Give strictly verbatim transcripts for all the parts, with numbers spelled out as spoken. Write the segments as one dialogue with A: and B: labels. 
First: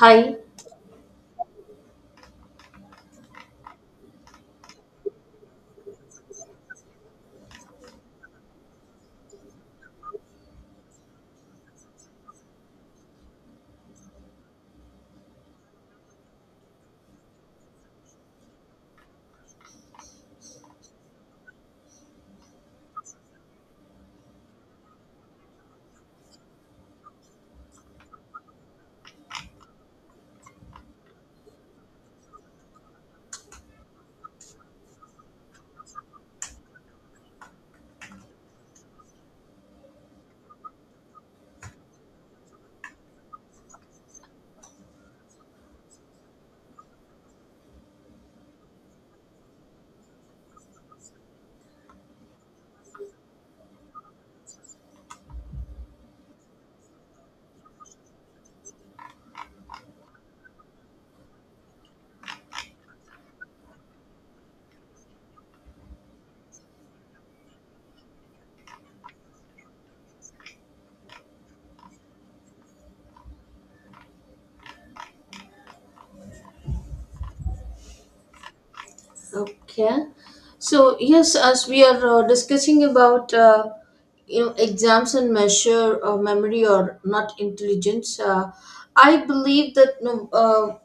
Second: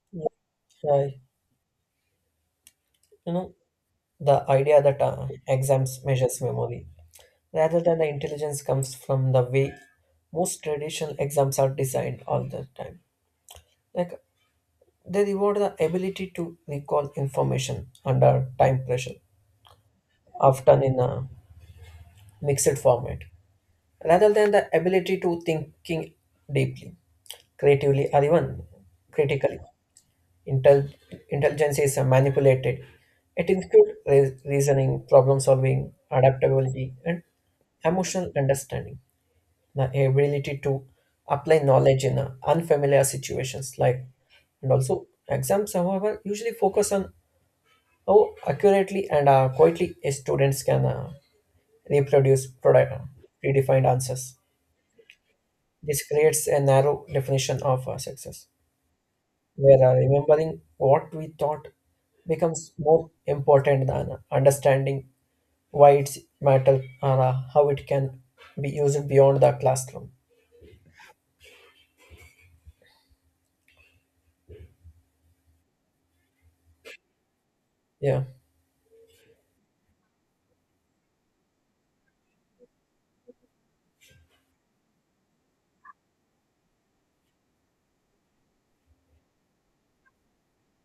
A: Hi.
B: Right. You know, the idea that uh, exams measures memory rather than the intelligence comes from the way most traditional exams are designed all the time. Like they reward the ability to recall information under time pressure, often in a mixed format, rather than the ability to thinking deeply, creatively, or even critically. Intel- Intelligence is manipulated. It includes re- reasoning, problem solving, adaptability, and emotional understanding. The ability to apply knowledge in uh, unfamiliar situations, like and also exams, however, usually focus on how accurately and uh, quietly a students can uh, reproduce product, uh, predefined answers. This creates a narrow definition of uh, success, where uh, remembering what we thought becomes more important than understanding why it's matter or uh, how it can be used beyond the classroom. Yeah,
A: Okay. So yes, as we are uh, discussing about uh, you know exams and measure uh, memory or not intelligence, uh, I believe that no, uh,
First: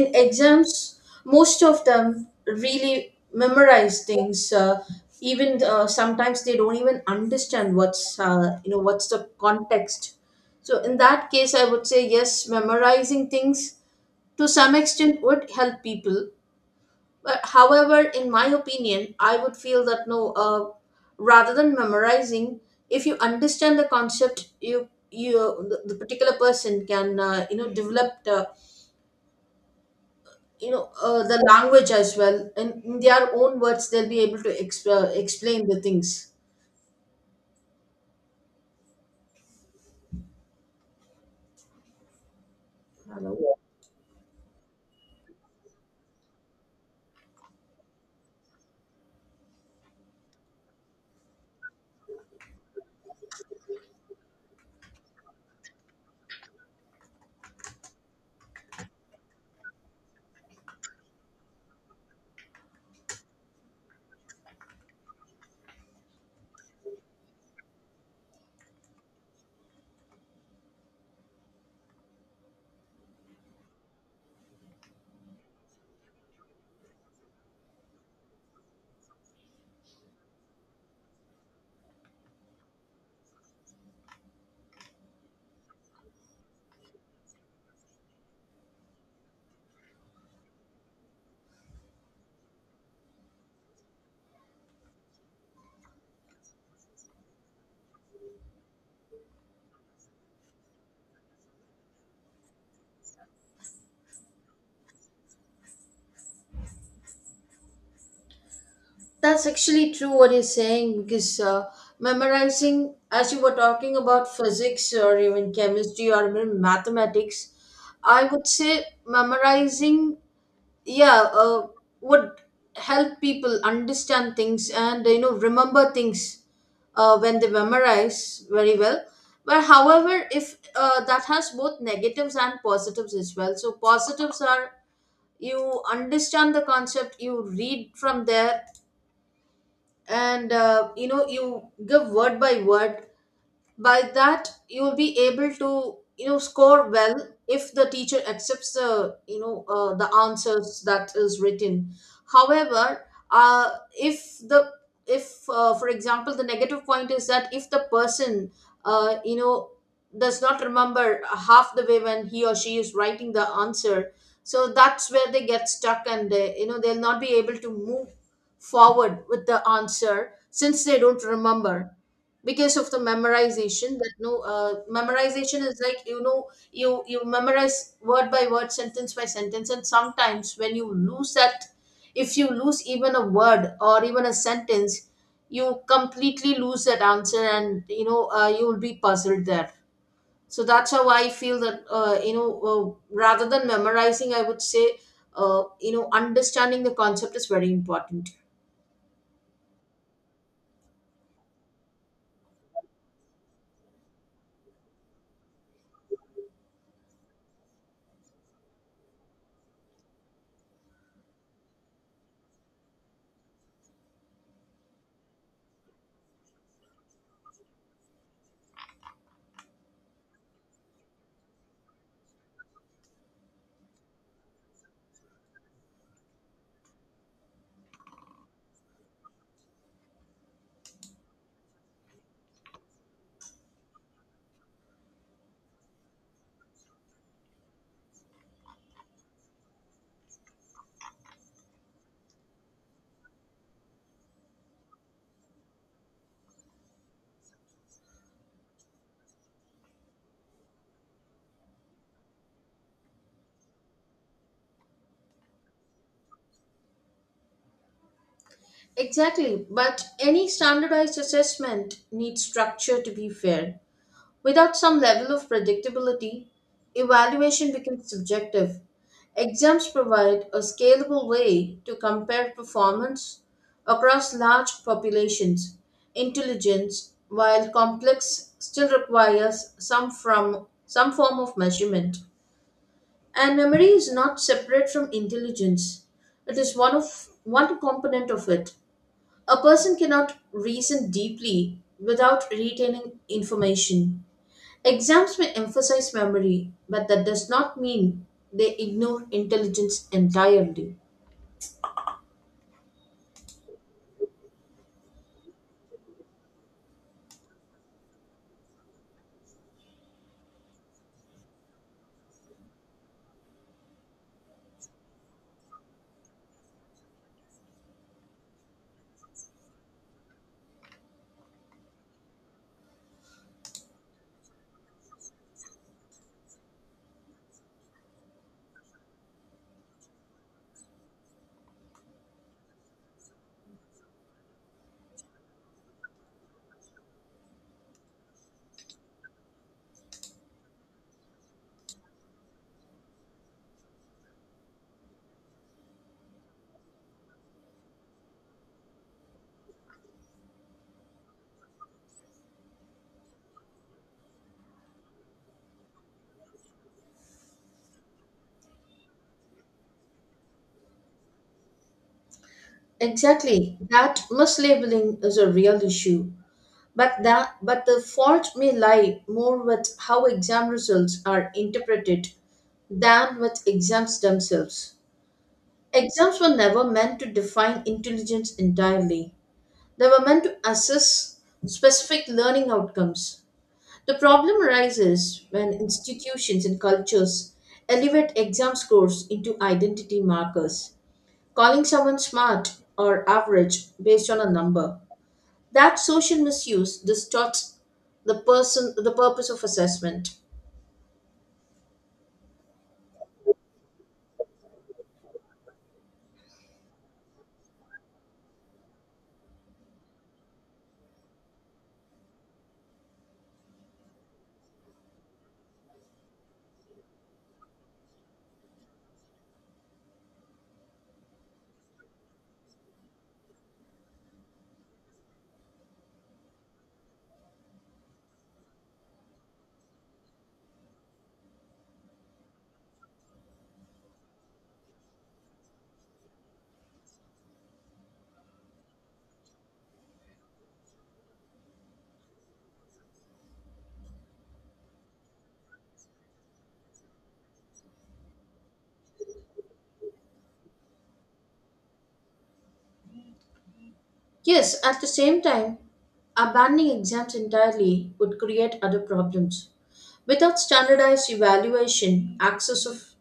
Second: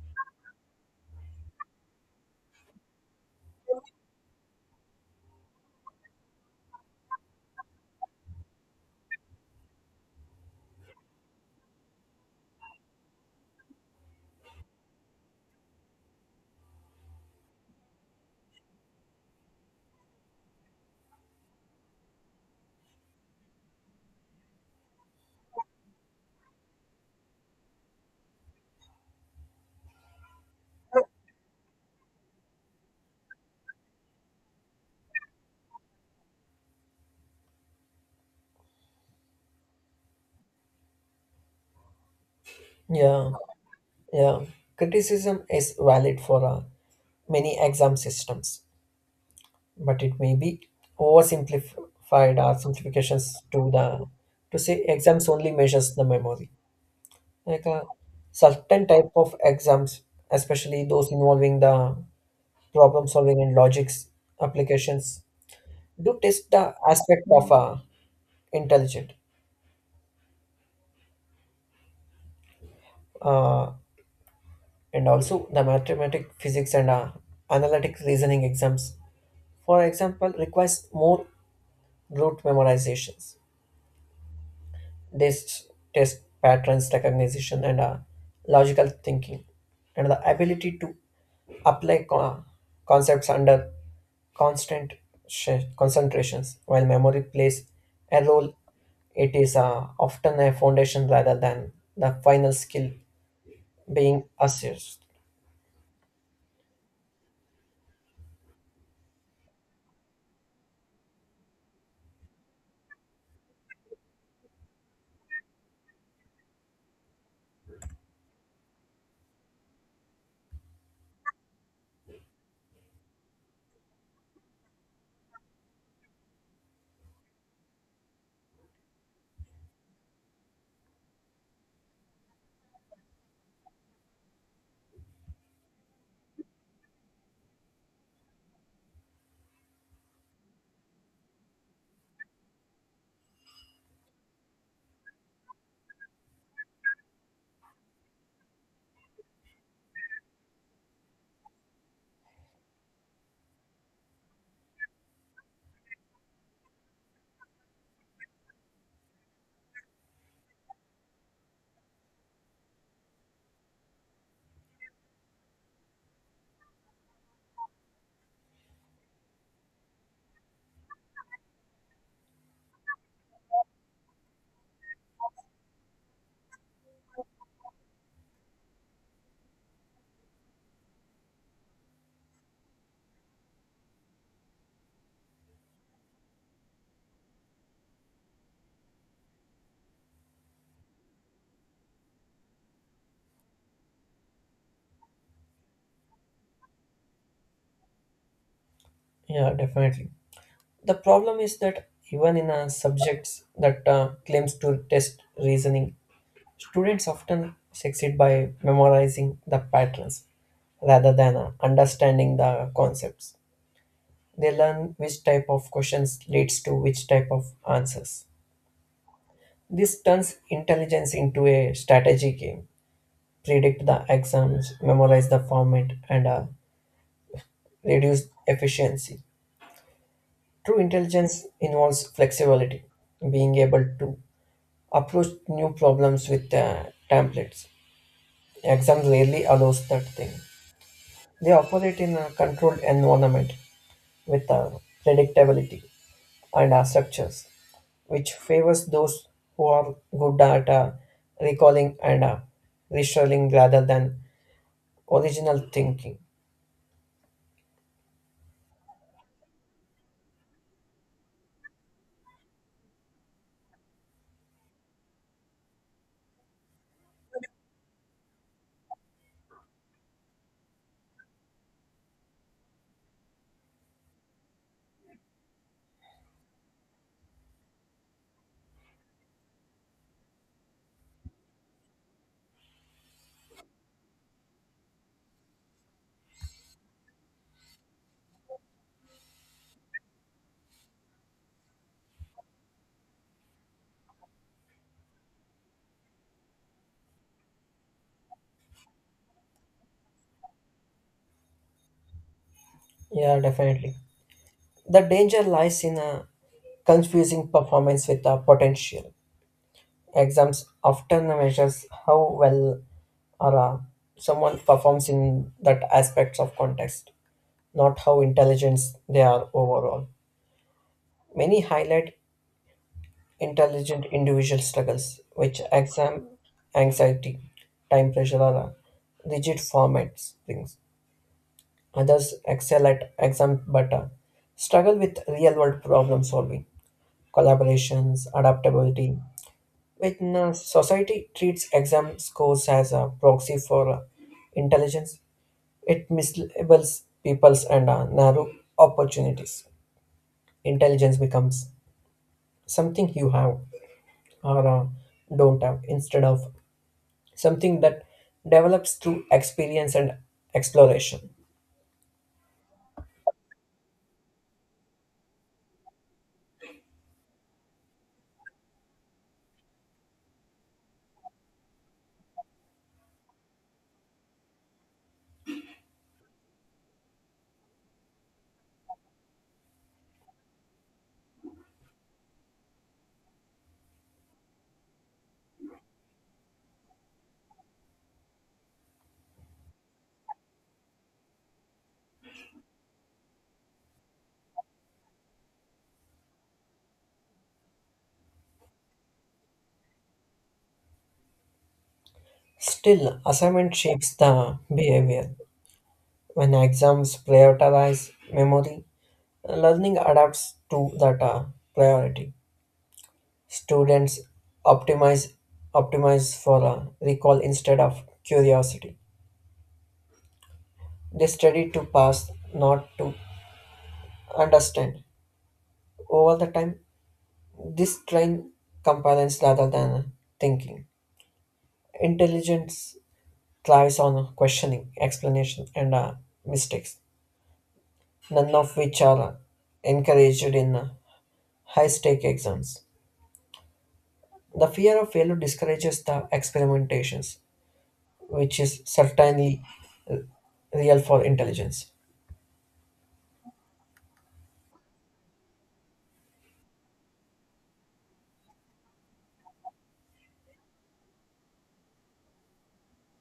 A: in exams most of them really memorize things. Uh, even uh, sometimes they don't even understand what's uh, you know what's the context. So in that case, I would say yes, memorizing things to some extent would help people. But however, in my opinion, I would feel that no, uh, rather than memorizing, if you understand the concept, you you the, the particular person can uh, you know develop the you know uh, the language as well, and in their own words, they'll be able to exp- uh, explain the things.
B: yeah, yeah. Criticism is valid for uh, many exam systems, but it may be oversimplified or simplifications to the to say exams only measures the memory. Like a certain type of exams, especially those involving the problem solving and logics applications do test the aspect of uh, intelligent uh, and also the mathematic physics and uh, analytic reasoning exams for example requires more rote memorizations. This test patterns recognition and uh, logical thinking, and the ability to apply co- concepts under constant sh- concentrations. While memory plays a role, it is uh, often a foundation rather than the final skill being assessed.
A: That's actually true what you're saying because uh, memorizing, as you were talking about physics or even chemistry or even mathematics, I would say memorizing, yeah, uh, would help people understand things and you know remember things uh, when they memorize very well, but however if uh, that has both negatives and positives as well, so positives are you understand the concept, you read from there and uh, you know you give word by word. By that you will be able to you know score well if the teacher accepts the you know uh, the answers that is written. However, uh, if the, if uh, for example, the negative point is that if the person uh, you know does not remember half the way when he or she is writing the answer, so that's where they get stuck and they you know they'll not be able to move forward with the answer since they don't remember, because of the memorization that no, uh, memorization is like you know you you memorize word by word, sentence by sentence, and sometimes when you lose that, if you lose even a word or even a sentence, you completely lose that answer and you know uh, you will be puzzled there. So that's how I feel that uh, you know uh, rather than memorizing, I would say uh, you know understanding the concept is very important.
B: Yeah, definitely. The problem is that even in uh, subjects that uh, claims to test reasoning. Students often succeed by memorizing the patterns rather than uh, understanding the concepts. They learn which type of questions leads to which type of answers. This turns intelligence into a strategy game, predict the exams, memorize the format, and uh, reduce efficiency. True intelligence involves flexibility, being able to approach new problems with uh, templates. Exams rarely allows that thing. They operate in a controlled environment with a predictability and a structures, which favors those who are good at uh, recalling and uh, restoring rather than original thinking.
A: Exactly, but any standardized assessment needs structure to be fair. Without some level of predictability, evaluation becomes subjective. Exams provide a scalable way to compare performance across large populations. Intelligence, while complex, still requires some from some form of measurement. And memory is not separate from intelligence. It is one of one component of it. A person cannot reason deeply without retaining information. Exams may emphasize memory, but that does not mean they ignore intelligence entirely.
B: Yeah, definitely. The danger lies in uh, confusing performance with uh, potential. Exams often measures how well or uh, someone performs in that aspects of context, not how intelligent they are overall. Many highlight intelligent individual struggles, which exam anxiety, time pressure are uh, rigid formats things. Others excel at exam but uh, struggle with real world problem solving, collaborations, adaptability. When uh, society treats exam scores as a proxy for uh, intelligence, it mislabels peoples and uh, narrow opportunities. Intelligence becomes something you have or uh, don't have instead of something that develops through experience and exploration.
A: Exactly, that mislabeling is a real issue. But that, but the fault may lie more with how exam results are interpreted than with exams themselves. Exams were never meant to define intelligence entirely. They were meant to assess specific learning outcomes. The problem arises when institutions and cultures elevate exam scores into identity markers, calling someone smart or average based on a number. That social misuse distorts the person, the purpose of assessment.
B: Still, assignment shapes the behavior. When exams prioritize memory, learning adapts to that uh, priority. Students optimize optimize for uh, recall instead of curiosity. They study to pass, not to understand. Over the time, this train compliance rather than thinking. Intelligence thrives on questioning, explanation, and uh, mistakes, none of which are uh, encouraged in uh, high stake exams. The fear of failure discourages the experimentations, which is certainly real for intelligence.
A: Yes, at the same time, abandoning exams entirely would create other problems. Without standardized evaluation, access of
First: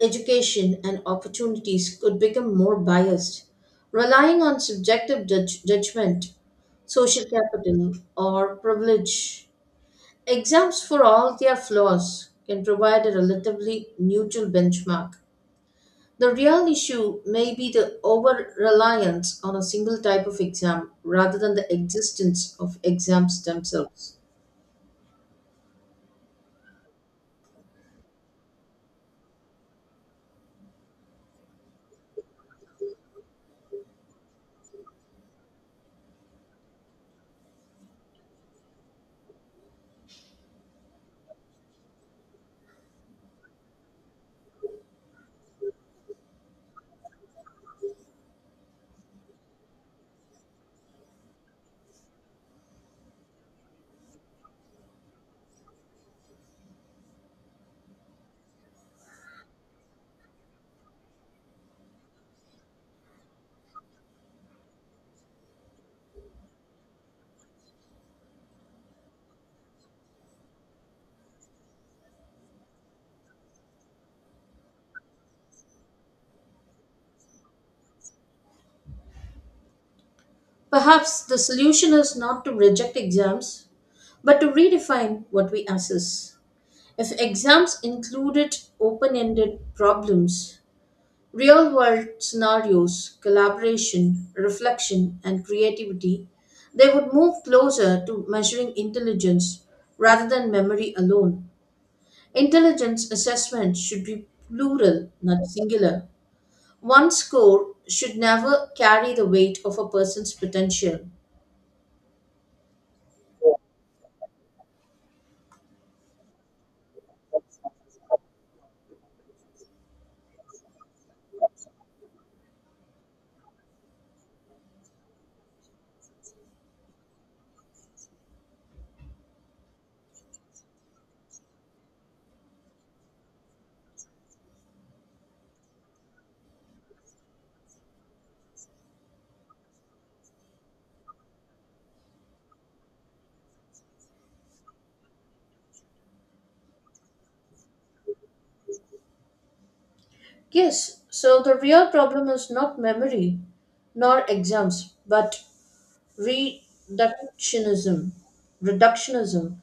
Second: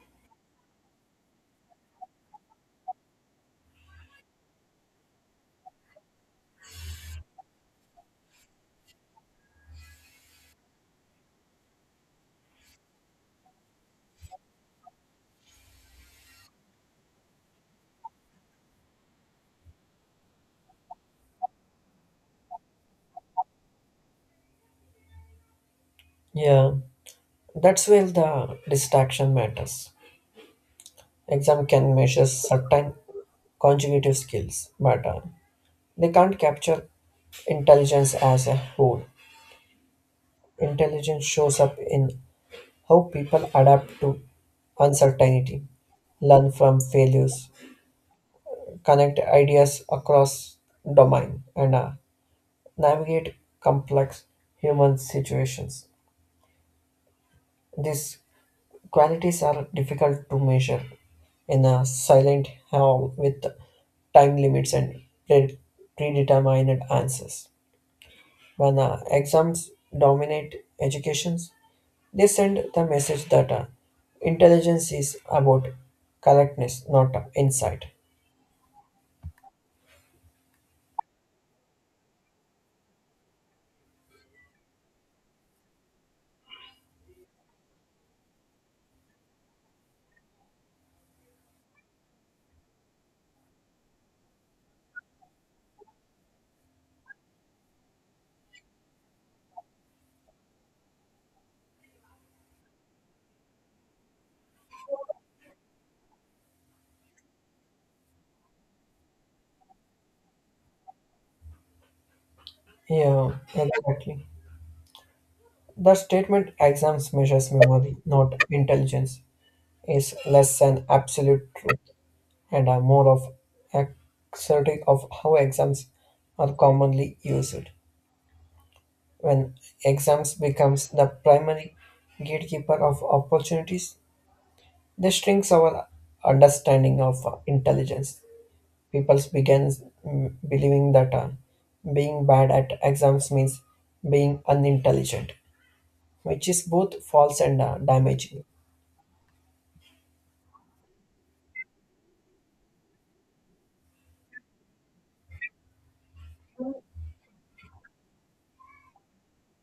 A: education and opportunities could become more biased, relying on subjective judge- judgment, social capital, or privilege. Exams, for all their flaws, can provide a relatively neutral benchmark. The real issue may be the over reliance on a single type of exam rather than the existence of exams themselves.
B: Yeah, that's where the distraction matters. Exam can measure certain conjugative skills, but uh, they can't capture intelligence as a whole. Intelligence shows up in how people adapt to uncertainty, learn from failures, connect ideas across domain, and uh, navigate complex human situations. These qualities are difficult to measure in a silent hall with time limits and pre- predetermined answers. When uh, exams dominate educations, They send the message that uh, intelligence is about correctness, not uh, insight.
A: Perhaps the solution is not to reject exams, but to redefine what we assess. If exams included open ended problems, real world scenarios, collaboration, reflection, and creativity, they would move closer to measuring intelligence rather than memory alone. Intelligence assessment should be plural, not singular. One score should never carry the weight of a person's potential.
B: Yeah, exactly. The statement exams measures memory, not intelligence, is less than absolute truth and are more of a critique of how exams are commonly used. When exams becomes the primary gatekeeper of opportunities, this shrinks our understanding of uh, intelligence. People began mm, believing that uh, being bad at exams means being unintelligent, which is both false and uh, damaging.
A: Yes, so the real problem is not memory nor exams, but reductionism reductionism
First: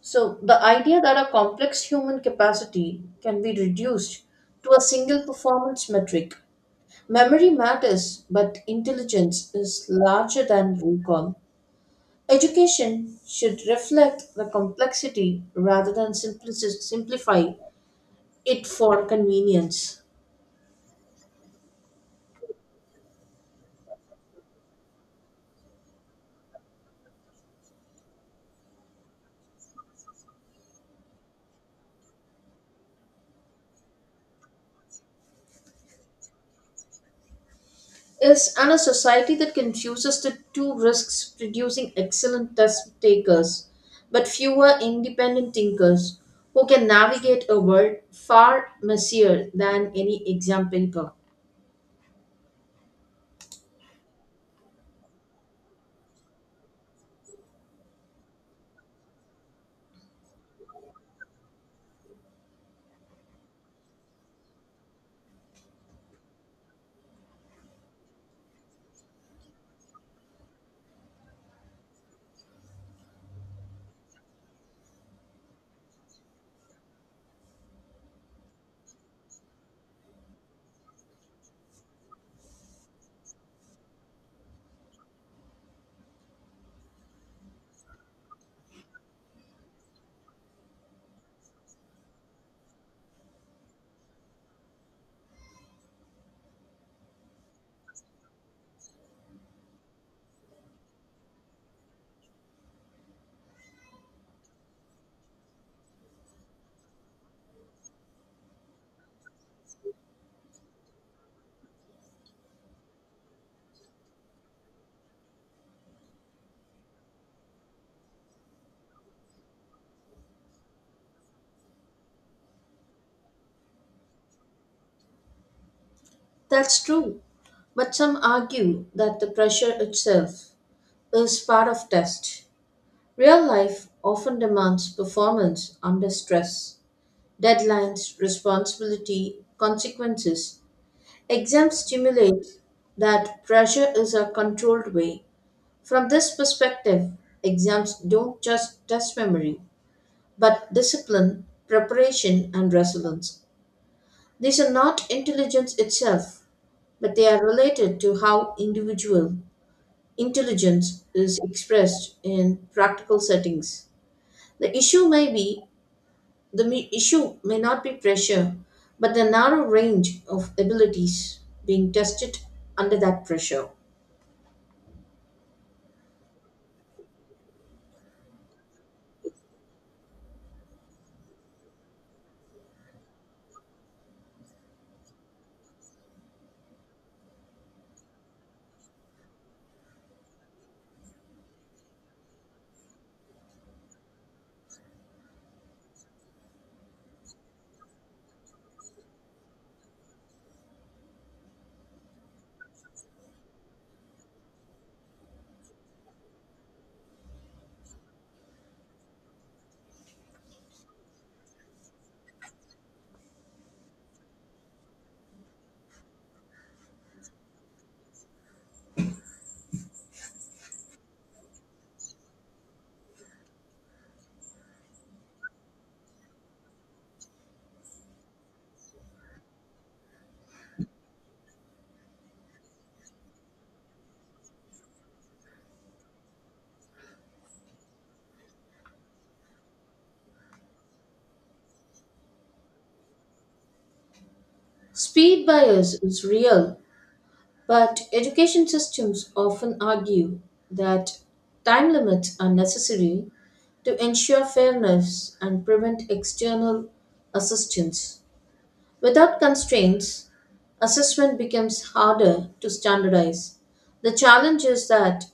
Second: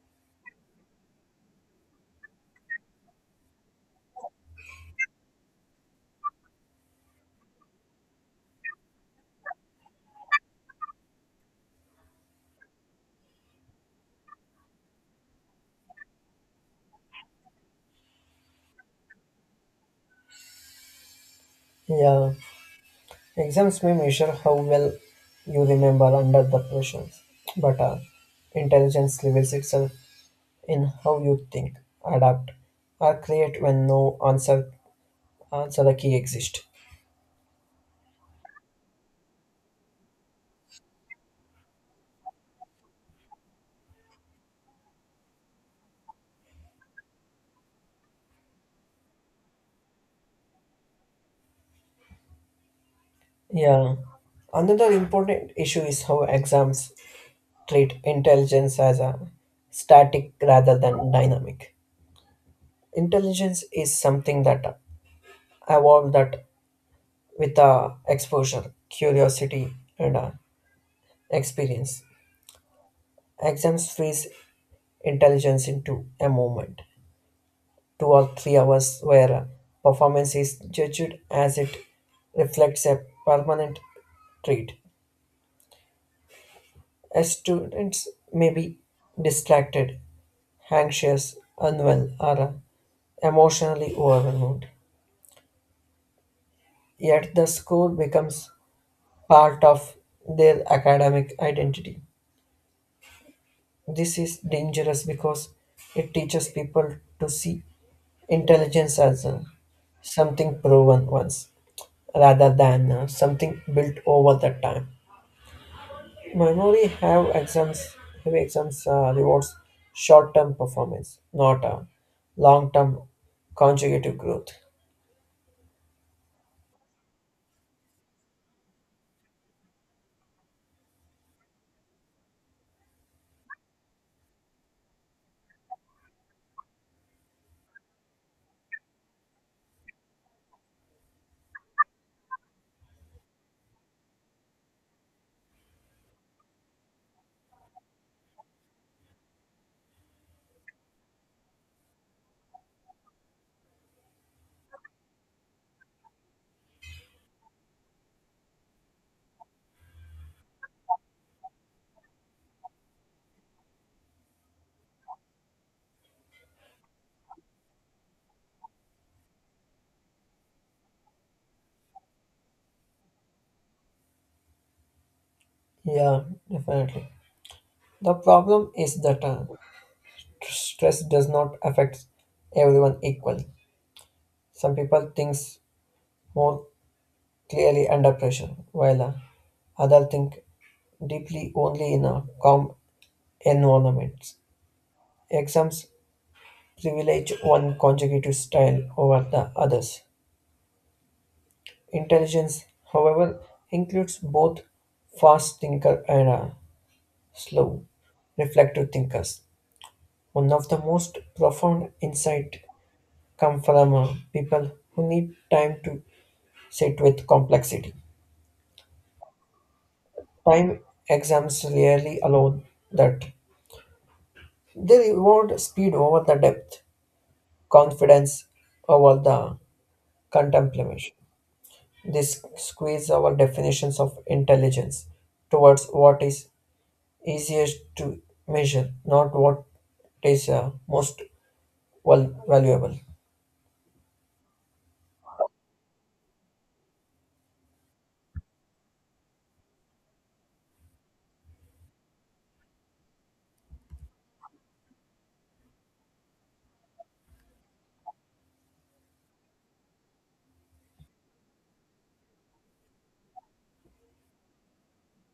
A: so the idea that a complex human capacity can be reduced to a single performance metric. Memory matters, but intelligence is larger than recall. Education should reflect the complexity rather than simplici- simplify it for convenience,
B: Yeah, exams may measure how well you remember under the pressure, but uh, intelligence reveals itself in how you think, adapt, or create when no answer answer the key exists.
A: is, and a society that confuses the two risks producing excellent test takers but fewer independent thinkers who can navigate a world far messier than any exam paper.
B: Yeah, another important issue is how exams treat intelligence as a static rather than dynamic. Intelligence is something that evolved that with uh, exposure, curiosity, and uh, experience. Exams freeze intelligence into a moment, two or three hours, where uh, performance is judged as it reflects a permanent trait. As students may be distracted, anxious, unwell, or uh, emotionally overwhelmed. yet the score becomes part of their academic identity. This is dangerous because it teaches people to see intelligence as uh, something proven once rather than uh, something built over the time. Memory have exams have exams uh, rewards short-term performance, not uh, long-term consecutive growth.
A: That's true, but some argue that the pressure itself is part of test. Real life often demands performance under stress, deadlines, responsibility, consequences. Exam stimulates that pressure is a controlled way. From this perspective, exams don't just test memory, but discipline, preparation, and resilience. These are not intelligence itself, but they are related to how individual intelligence is expressed in practical settings. The issue may be, the me- issue may not be pressure, but the narrow range of abilities being tested under that pressure.
B: Yeah, definitely. The problem is that uh, stress does not affect everyone equally. Some people think more clearly under pressure, while uh, others think deeply only in a calm environment. Exams privilege one consecutive style over the others. Intelligence, however, includes both fast thinker and uh, slow, reflective thinkers. One of the most profound insight come from uh, people who need time to sit with complexity. Time Exams rarely allow that. They reward speed over the depth, confidence over the contemplation. This squeeze our definitions of intelligence towards what is easiest to measure, not what is uh, most val- valuable.
A: Speed bias is real, but education systems often argue that time limits are necessary to ensure fairness and prevent external assistance. Without constraints, assessment becomes harder to standardize. The challenge is that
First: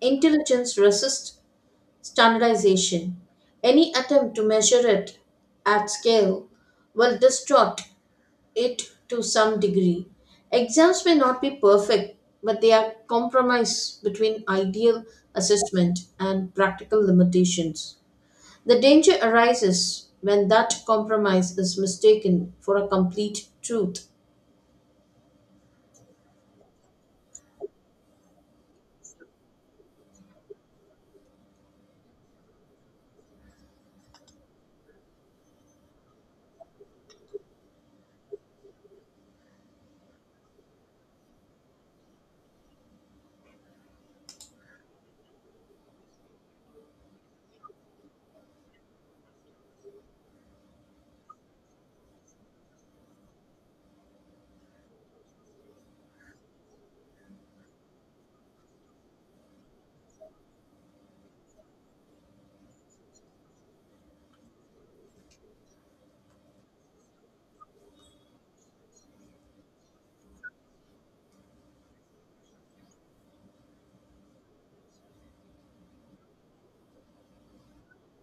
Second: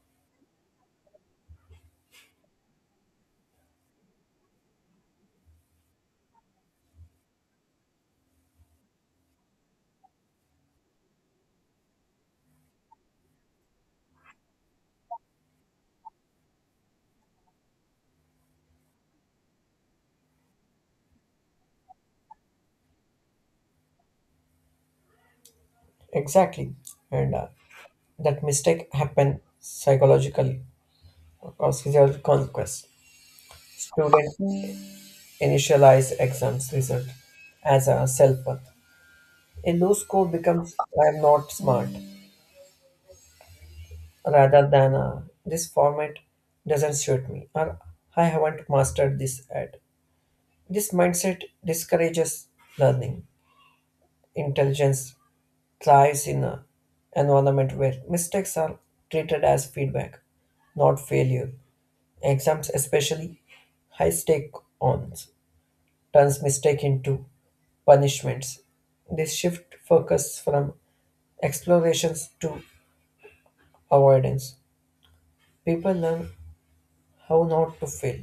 A: intelligence resists standardization. Any attempt to measure it at scale will distort it to some degree. Exams may not be perfect, but they are compromise between ideal assessment and practical limitations. The danger arises when that compromise is mistaken for a complete truth.
B: Exactly, and uh, that mistake happen psychological or physical conquest. Student initialize exams result as a self-worth. A low score becomes I'm not smart rather than a, this format doesn't suit me or I haven't mastered this at. This mindset discourages learning. Intelligence thrives in an environment where mistakes are treated as feedback, not failure. Exams, especially high stake ons, turns mistake into punishments. This shift focus from explorations to avoidance. People learn how not to feel,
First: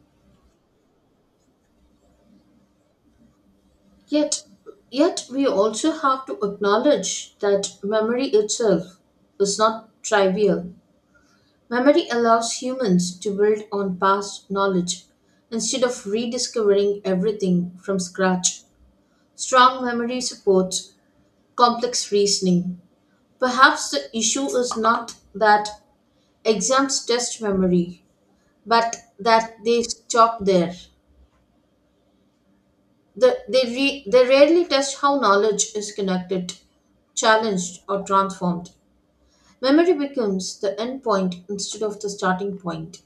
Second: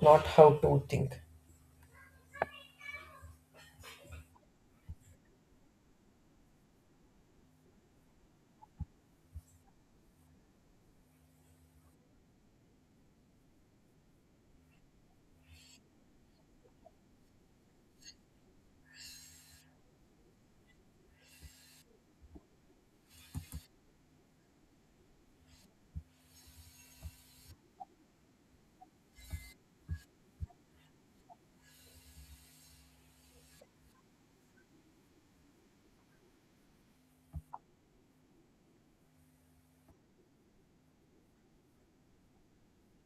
B: not how to think.
A: Yet, yet we also have to acknowledge that memory itself is not trivial. Memory allows humans to build on past knowledge instead of rediscovering everything from scratch. Strong memory supports complex reasoning. Perhaps the issue is not that exams test memory, but that they stop there. The, they, re, they rarely test how knowledge is connected, challenged, or transformed. Memory becomes the end point instead of the starting point.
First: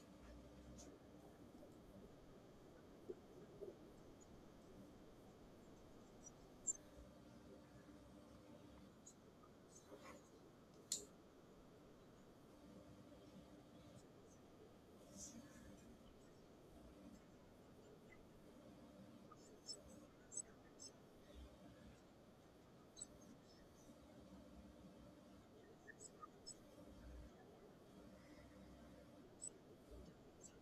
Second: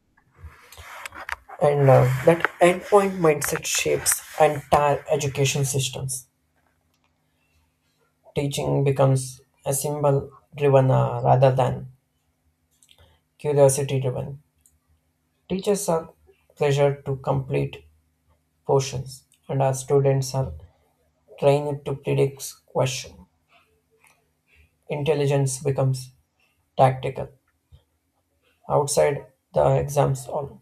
B: And now that endpoint mindset shapes entire education systems. Teaching becomes a symbol driven uh, rather than curiosity driven. Teachers are pressured to complete portions, and our students are trained to predict question. Intelligence becomes tactical outside the exams hall.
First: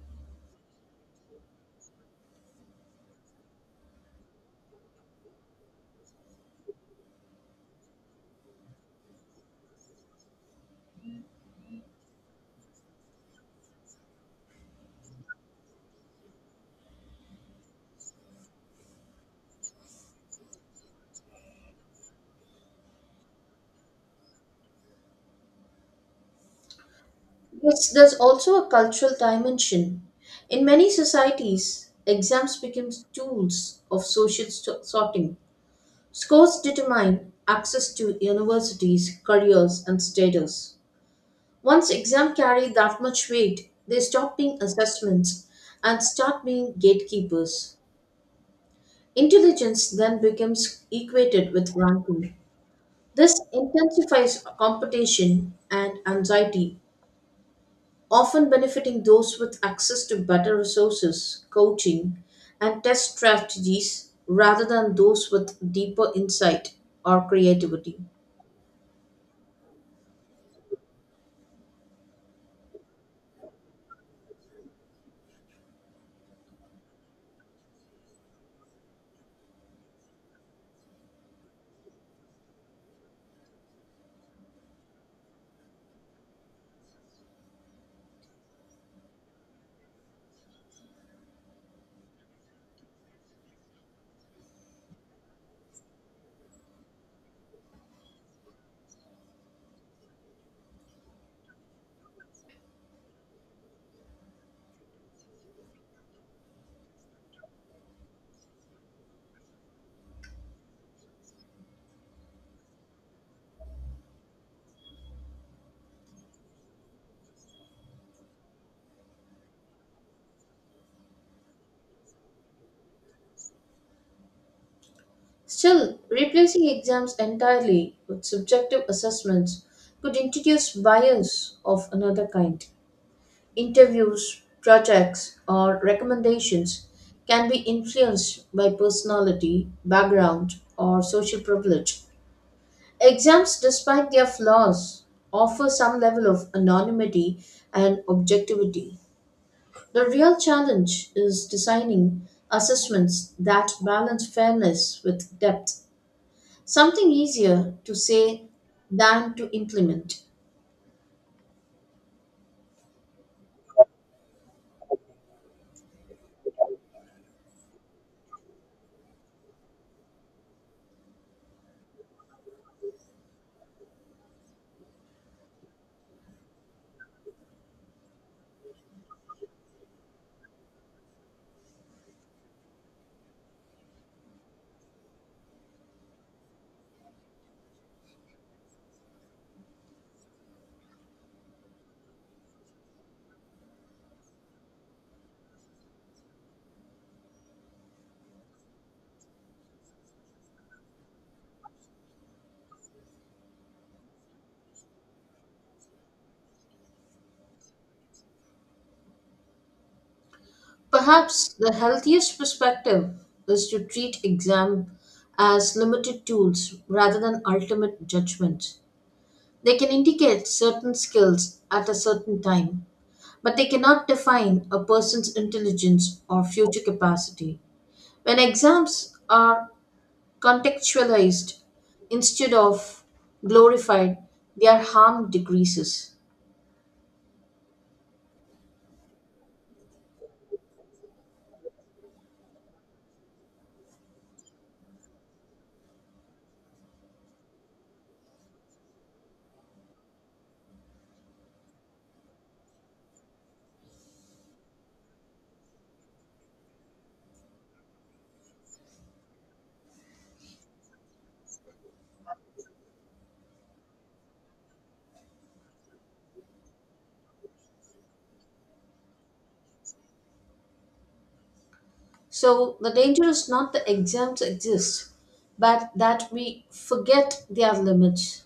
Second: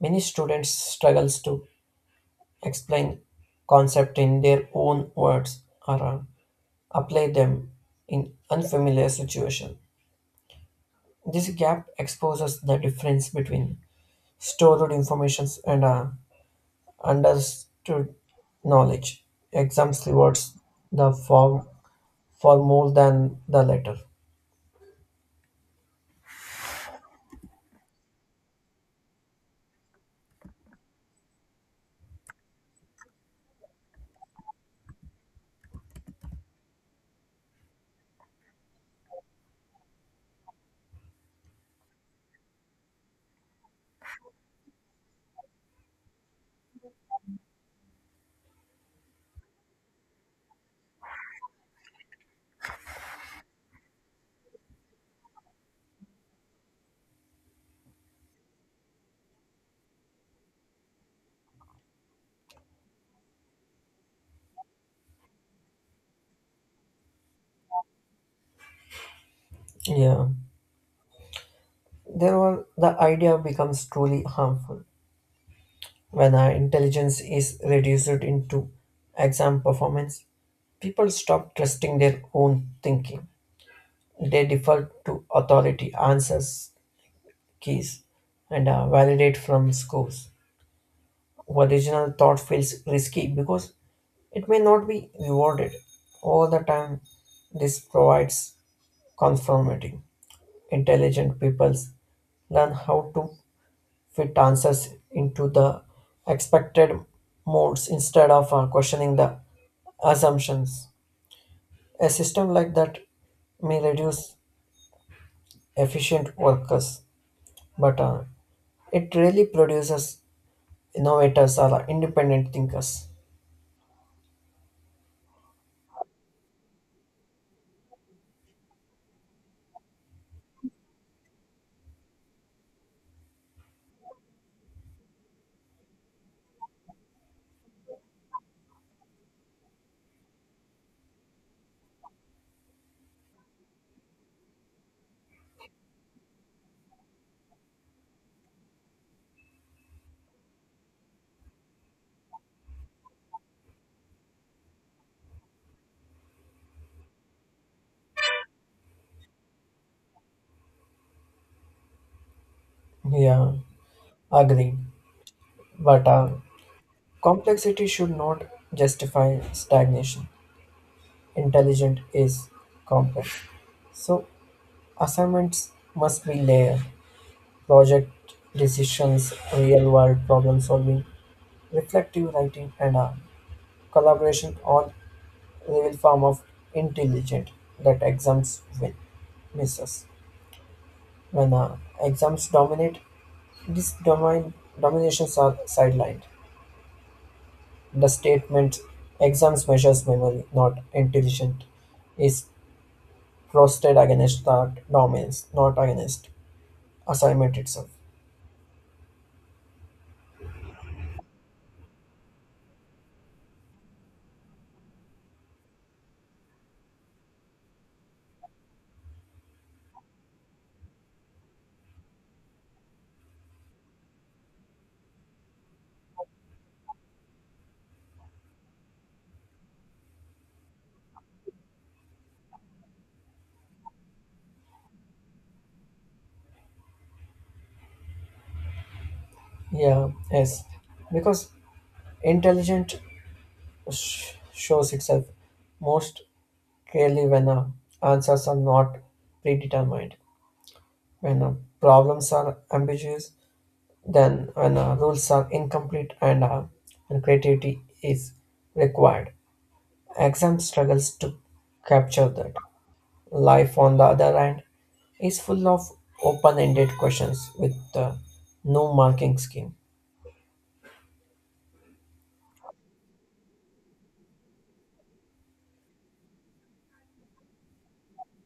B: Many students struggles to explain concept in their own words or uh, apply them in unfamiliar situation. This gap exposes the difference between stored information and uh, understood knowledge. Exams rewards the form for more than the letter.
A: Yes, there's also a cultural dimension. In many societies, exams become tools of social st- sorting. Scores determine access to universities, careers, and status. Once exams carry that much weight, they stop being assessments and start being gatekeepers. Intelligence then becomes equated with ranking. This intensifies competition and anxiety, often benefiting those with access to better resources, coaching, and test strategies rather than those with deeper insight or creativity.
B: Yeah, there were the idea becomes truly harmful. When our intelligence is reduced into exam performance, people stop trusting their own thinking. They default to authority, answers, keys, and uh, validate from scores. Original thought feels risky because it may not be rewarded. All the time, this provides conformity. Intelligent people learn how to fit answers into the expected modes instead of uh, questioning the assumptions. A system like that may reduce efficient workers, but uh, it really produces innovators or independent thinkers.
A: Still, replacing exams entirely with subjective assessments could introduce bias of another kind. Interviews, projects, or recommendations can be influenced by personality, background, or social privilege. Exams, despite their flaws, offer some level of anonymity and objectivity. The real challenge is designing assessments that balance fairness with depth. Something easier to say than to implement.
B: Yeah, agreed. But uh, complexity should not justify stagnation. Intelligent is complex. So assignments must be layered, project decisions, real-world problem-solving, reflective writing, and a collaboration on real form of intelligence that exams will misses. When uh, exams dominate, these domain dominations are sidelined. The statement exams measures memory, not intelligent, is trusted against that dominance, not against assignment itself.
A: Perhaps the healthiest perspective is to treat exam as limited tools rather than ultimate judgments. They can indicate certain skills at a certain time, but they cannot define a person's intelligence or future capacity. When exams are contextualized instead of glorified, their harm decreases.
B: Yeah, yes. Because intelligent sh- shows itself most clearly when uh, answers are not predetermined, when uh, problems are ambiguous, then when uh, rules are incomplete and, uh, and creativity is required. Exam struggles to capture that. Life, on the other hand, is full of open ended questions with uh, no marking scheme.
A: So the danger is not that exams exist, but that we forget their limits.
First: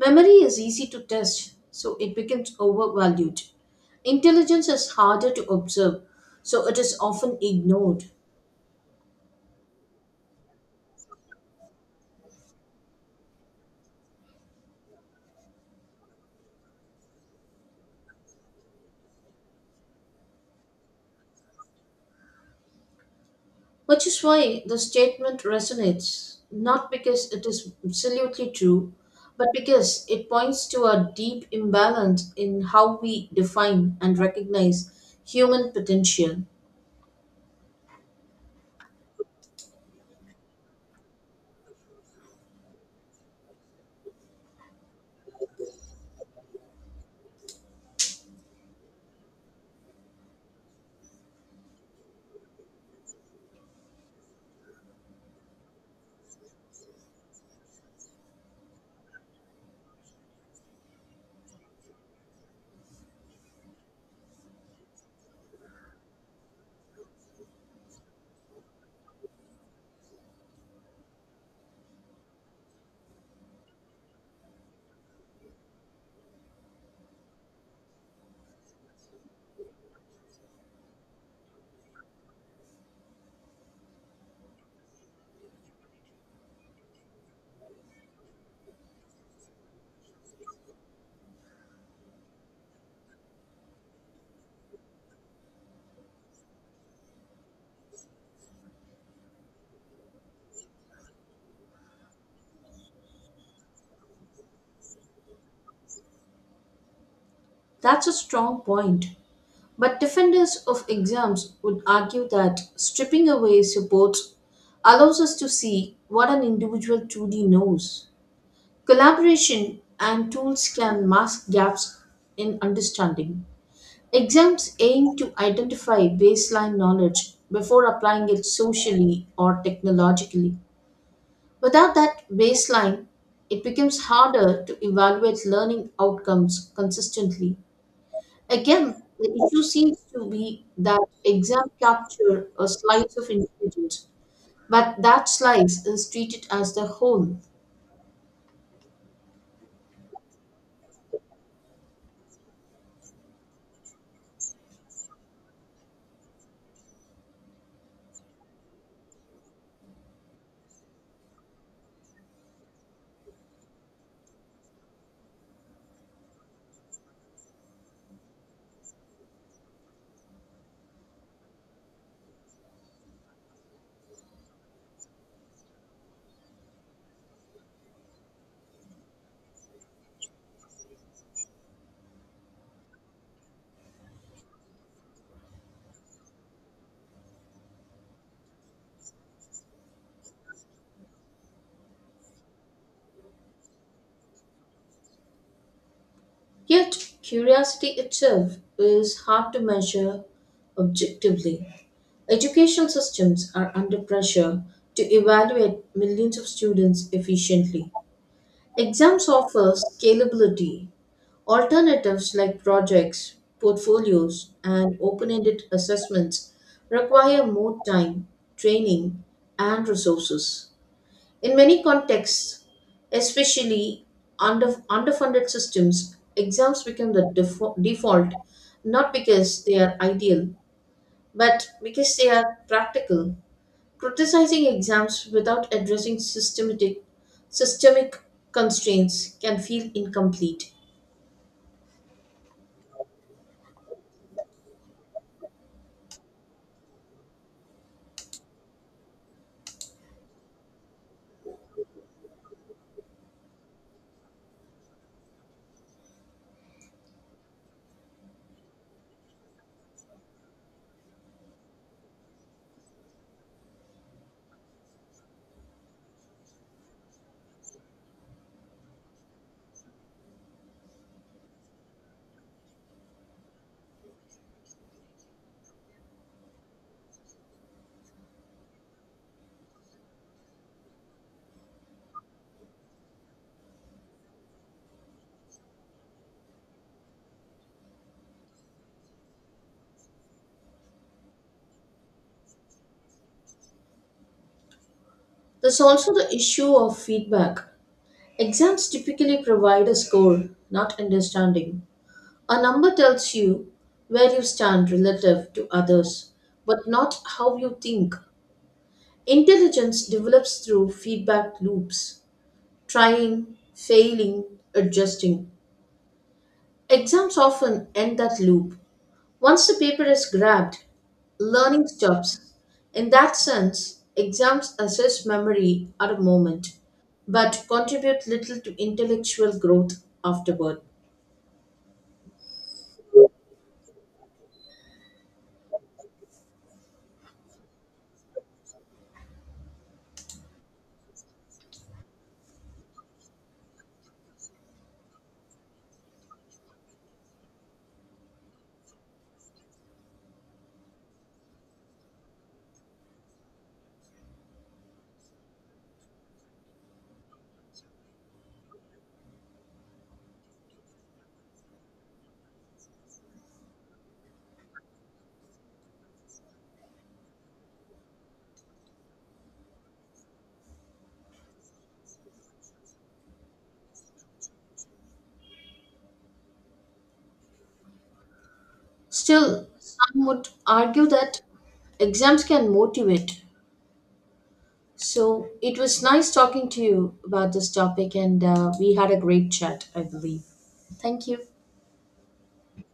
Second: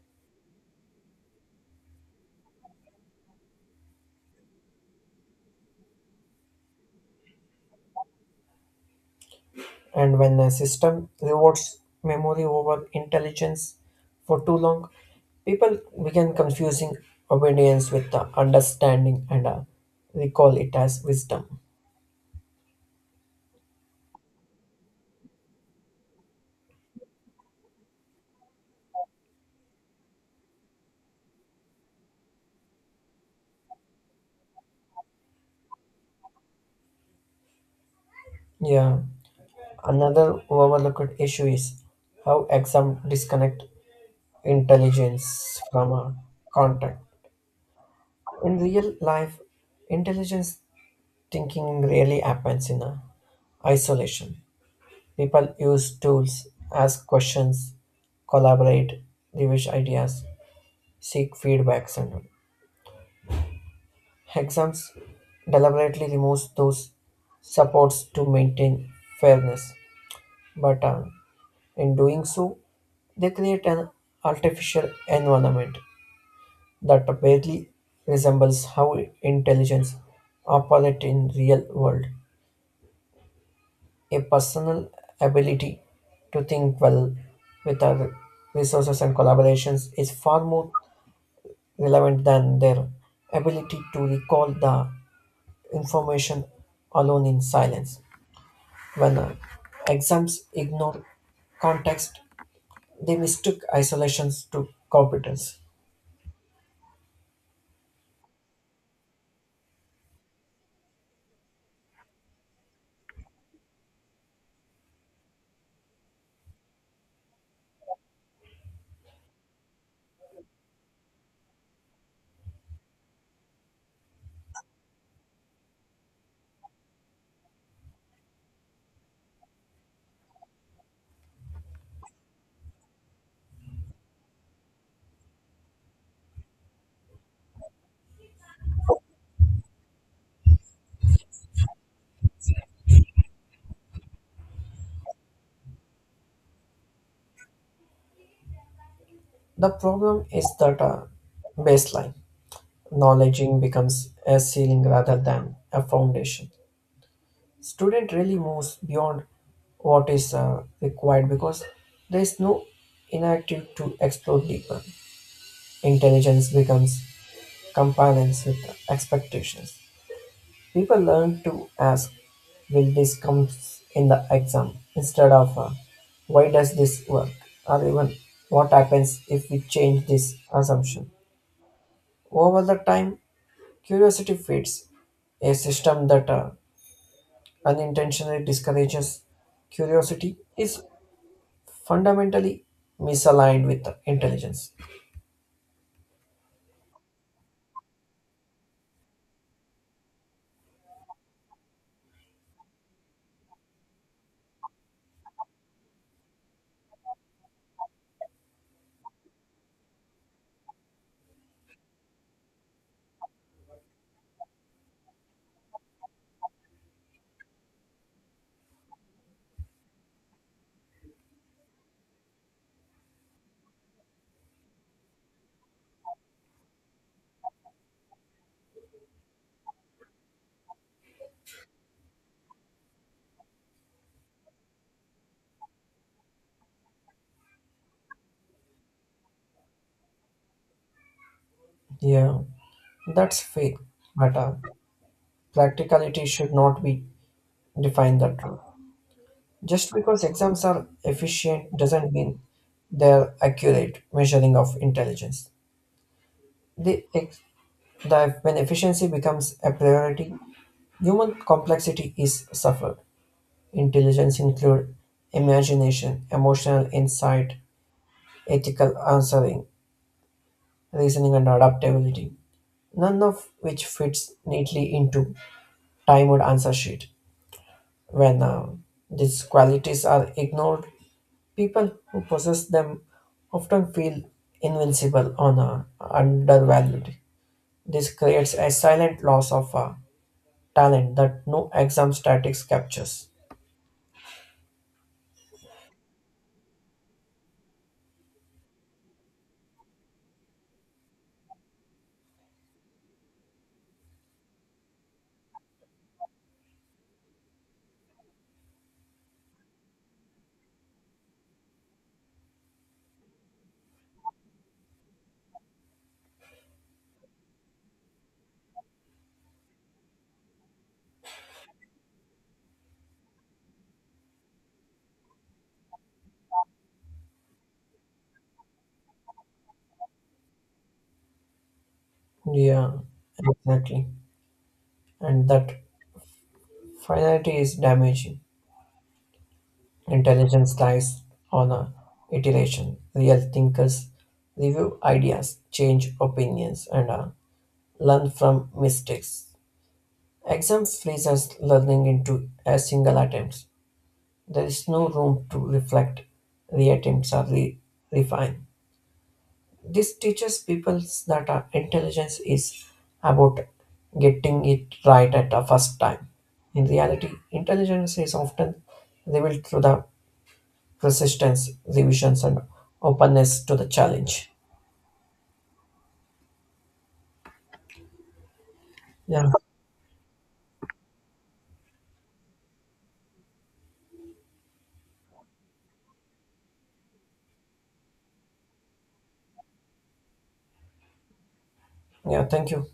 A: Memory is easy to test, so it becomes overvalued. Intelligence is harder to observe, so it is often ignored.
B: And when a system rewards memory over intelligence for too long, people begin confusing obedience with the understanding and uh, recall it as wisdom.
A: Which is why the statement resonates, not because it is absolutely true, but because it points to a deep imbalance in how we define and recognize human potential.
B: Yeah. Another overlooked issue is how exam disconnect intelligence from a contract. In real life, intelligence thinking really happens in a isolation. People use tools, ask questions, collaborate, revision ideas, seek feedbacks. And exams deliberately removes those supports to maintain fairness, but um, in doing so, they create an artificial environment that barely resembles how intelligence operates in real world. a personal ability to think well with our resources and collaborations is far more relevant than their ability to recall the information alone in silence. When uh, exams ignore context, they mistook isolations to competence.
A: That's a strong point. But defenders of exams would argue that stripping away supports allows us to see what an individual truly knows. Collaboration and tools can mask gaps in understanding. Exams aim to identify baseline knowledge before applying it socially or technologically. Without that baseline, it becomes harder to evaluate learning outcomes consistently. Again, the issue seems to be that exam capture a slice of intelligence, but that slice is treated as the whole.
B: The problem is that uh, baseline knowledging becomes a ceiling rather than a foundation. student really moves beyond what is uh, required because there is no inactive to explore deeper. Intelligence becomes compliance with expectations. People learn to ask, will this come in the exam instead of uh, why does this work or even what happens if we change this assumption. Over the time, curiosity fades. A system that uh, unintentionally discourages curiosity is fundamentally misaligned with intelligence.
A: Yet, curiosity itself is hard to measure objectively. Education systems are under pressure to evaluate millions of students efficiently. Exams offer scalability. Alternatives like projects, portfolios, and open ended assessments require more time, training, and resources. In many contexts, especially under, underfunded systems, exams become the defo- default, not because they are ideal, but because they are practical. Criticizing exams without addressing systematic, systemic constraints can feel incomplete.
B: Yeah, that's faith, but uh, practicality should not be defined that way. Just because exams are efficient doesn't mean they're accurate measuring of intelligence. The, ex- the when efficiency becomes a priority, human complexity is suffered. Intelligence include imagination, emotional insight, ethical answering, reasoning, and adaptability. none of which fits neatly into timed answer sheet. When uh, these qualities are ignored, people who possess them often feel invincible or uh, undervalued. This creates a silent loss of uh, talent that no exam statics captures.
A: There's also the issue of feedback. Exams typically provide a score, not understanding. A number tells you where you stand relative to others, but not how you think. Intelligence develops through feedback loops, trying, failing, adjusting. Exams often end that loop. Once the paper is grabbed, learning stops. In that sense, exams assess memory at a moment, but contribute little to intellectual growth afterward.
B: Yeah, exactly. And that finality is damaging. Intelligence lies on a iteration. Real thinkers review ideas, change opinions, and uh, learn from mistakes. Exams freeze us learning into a single attempt. There is no room to reflect, reattempt, or re- refine. This teaches people that our intelligence is about getting it right at the first time. In reality, intelligence is often revealed through the persistence, revisions, and openness to the challenge. Yeah,
A: Still, some would argue that exams can motivate. So it was nice talking to you about this topic, and uh, we had a great chat, I believe. Thank you.
B: yeah, thank you.